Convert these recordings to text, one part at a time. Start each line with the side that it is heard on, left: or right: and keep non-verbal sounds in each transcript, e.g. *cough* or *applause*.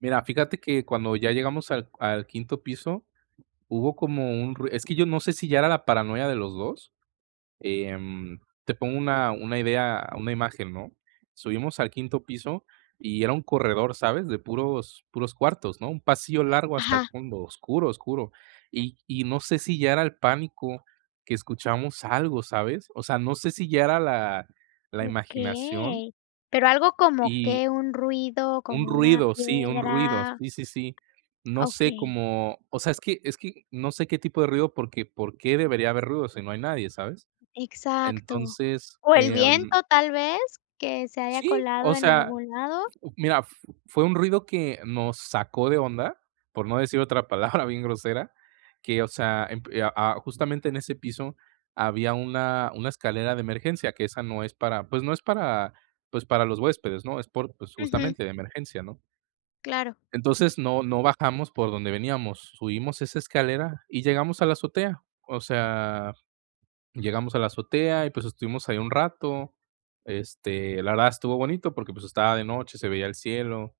right: Mira, fíjate que cuando ya llegamos al al quinto piso hubo como un rui es que yo no sé si ya era la paranoia de los 2, em, te pongo una una idea una imagen, ¿no? Subimos al quinto piso y era un corredor, ¿sabes?, de puros puros cuartos, ¿no?, un pasillo largo hasta el
left: Ajá.
right: fondo oscuro, oscuro, y y no sé si ya era el pánico que escuchamos algo, ¿sabes? O sea, no sé si ya era la la imaginación
left: Okey, ¿pero algo como
right: y,
left: qué, un ruido,
right: un
left: como una
right: ruido, sí, un ruido.
left: piedra?
right: Sí, sí, sí. No sé
left: Okey.
right: como o sea, es que es que no sé qué tipo de ruido porque, ¿por qué debería haber ruido si no hay nadie?, ¿sabes?
left: Exacto.
right: Entonces,
left: O el
right: em
left: viento, tal vez, que se haya
right: Sí,
left: colado
right: o
left: en
right: sea,
left: algún lado.
right: f mira, f fue un ruido que nos sacó de onda, por no decir otra palabra bien grosera que, o sea, emp eh, a a justamente en ese piso había una una escalera de emergencia, que esa no es para pues no es para, pues, para los huéspedes, ¿no?, es por pues,
left: Ujú.
right: justamente de emergencia, ¿no?
left: Claro.
right: Entonces, no no bajamos por donde veníamos, subimos esa escalera y llegamos a la azotea. O sea, llegamos a la azotea y, pues, estuvimos ahí un rato, este, la verdad estuvo bonito porque, pues, estaba de noche, se veía el cielo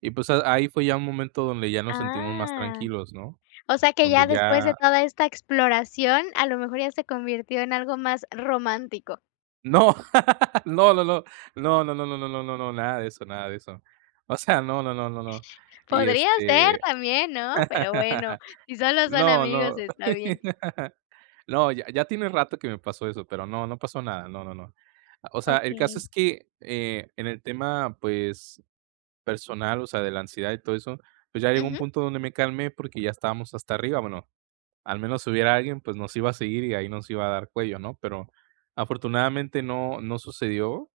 right: y, pues, a ahí fue ya un momento donde ya nos sentimos más
left: Ah,
right: tranquilos, ¿no?
left: o sea que, ya
right: Donde
left: después de
right: ya
left: toda esta exploración, a lo mejor, ya se convirtió en algo más romántico.
right: No, *laughs* no, no, no. No, no, no, no, no, no, no, nada de eso, nada de eso. O sea, no, no, no, no, no, y,
left: Podría ser
right: este
left: también, ¿no?, pero bueno,
right: *laughs*
left: si solo son
right: No,
left: amigos
right: no.
left: está bien.
right: *laughs* No, ya ya tiene rato que me pasó eso, pero no, no pasó nada, no, no, no. O sea, el caso es
left: Okey.
right: que, eh, en el tema, pues, personal, o sea, de la ansiedad y todo eso, pues, ya llegó un
left: Ujú.
right: punto donde me calmé porque ya estábamos hasta arriba, bueno, al menos si hubiera alguien, pues, nos iba a seguir y ahí nos iba a dar cuello, ¿no?, pero afortunadamente no no sucedió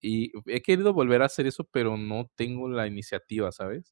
right: y he querido volver a hacer eso, pero no tengo la iniciativa, ¿sabes?